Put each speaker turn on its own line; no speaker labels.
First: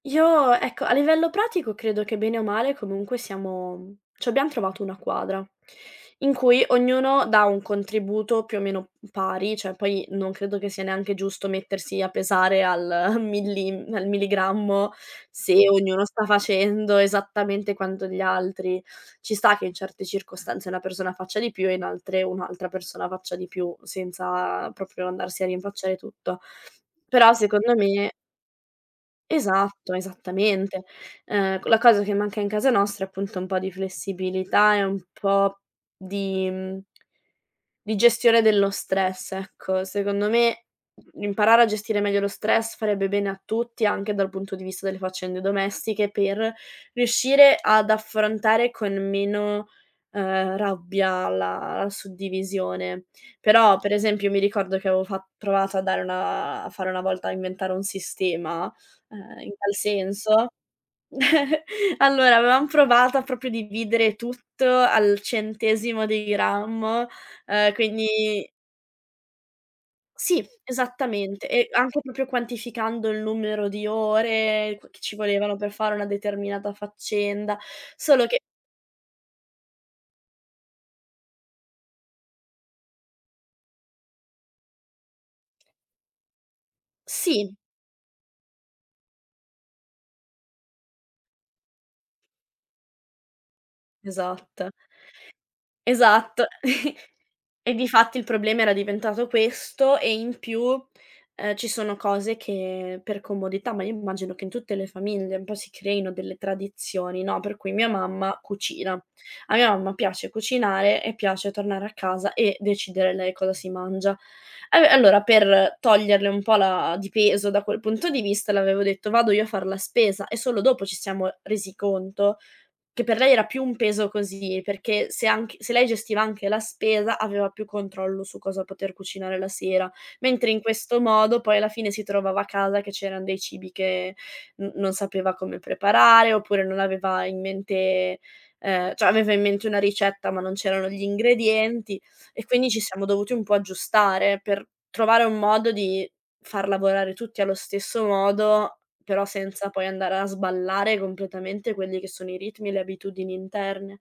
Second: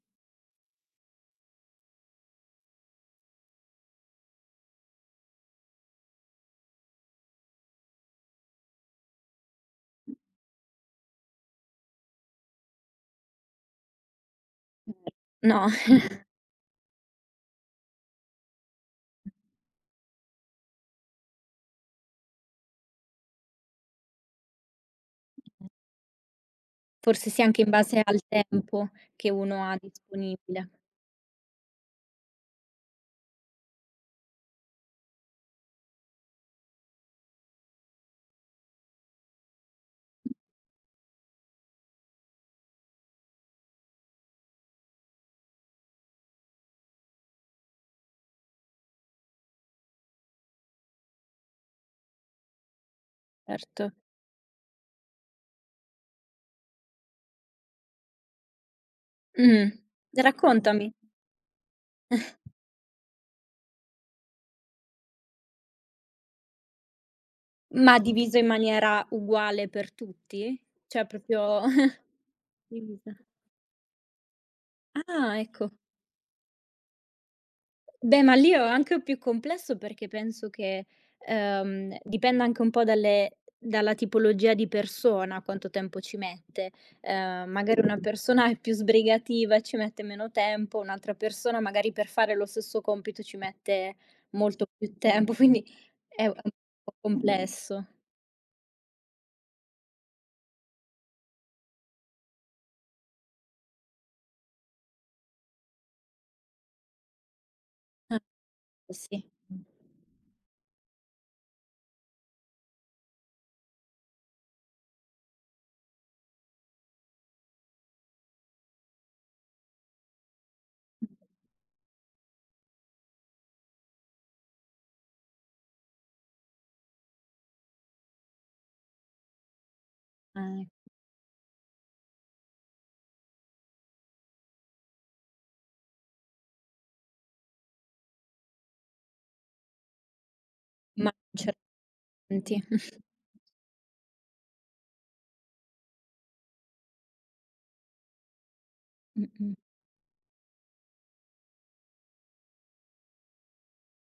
Io, ecco, a livello pratico credo che bene o male comunque siamo, mhmm, cioè, abbiam trovato una quadra; in cui ognuno dà un contributo più o meno pari, cioè poi non credo che sia neanche giusto mettersi a pesare al millim al milligrammo se
No.
ognuno sta facendo esattamente quanto gli altri. Ci sta che in certe circostanze una persona faccia di più e in altre un'altra persona faccia di più, senza proprio andarsi a rinfacciare tutto.
Forse
Però,
sì, anche in
secondo
base
me
al tempo che uno ha
Esatto,
disponibile.
esattamente. Ehm, co la cosa che manca in casa nostra è appunto un po' di flessibilità e un po' di mhmm ...di gestione dello stress, ecco. Secondo me imparare a gestire meglio lo stress farebbe bene a tutti, anche dal punto di vista delle faccende domestiche per riuscire ad affrontare con meno, uhm, rabbia la la suddivisione. Però,
Erto.
per esempio, io mi ricordo che avevo fa provato a dare una a fare una volta a inventare un sistema, ehm, in
Mh-mh.
tal senso
Raccontami.
allora, avevam provato a, proprio, dividere tutto al centesimo di grammo, uhm,
Ma diviso in
quindi
maniera uguale per
Sì,
tutti? Cioè,
esattamente.
proprio
E anche, proprio, quantificando
divisa.
il numero di ore que che ci
Ah,
volevano per
ecco.
fare una determinata faccenda,
Beh,
solo
ma
che
lì o anche o più complesso, perché penso che, ehm, dipenda anche un po' dalle dalla tipologia di persona quanto tempo ci mette. Ehm,
Sì.
magari una persona è più sbrigativa e ci mette meno tempo, un'altra persona magari per fare lo stesso compito ci mette molto
Esatta.
più tempo, quindi è u è
Esatto.
un po'
E
complesso.
difatti il problema era diventato questo e in più, ehm, ci sono cose che per comodità ma io mi immagino che in tutte le famiglie un po' si creino delle tradizioni, no, per cui mia
A
mamma
eh,
cucina.
sì.
A mia mamma piace cucinare e piace tornare a casa e decidere lei cosa si mangia. Allo e allora per toglierle un po' la di peso da quel punto di vista le avevo detto: "Vado io a far la spesa," e solo dopo ci siamo resi conto che per lei era più un peso così, perché se anche se lei gestiva anche la spesa aveva più controllo su cosa poter cucinare la sera,
Ah,
mentre in
e
questo modo poi alla fine si trovava a casa che c'eran dei cibi che n non sapeva come preparare, oppure non aveva in mente, ehm, cioè aveva in mente una ricetta ma non c'erano gli
Ma ce
ingredienti, e quindi ci
[unintelligible]
siamo dovuti un po' aggiustare per trovare un modo di far lavorare tutti allo stesso modo, però
Mh-mh.
senza poi andare a sballare completamente quelli che sono i ritmi e le abitudini interne.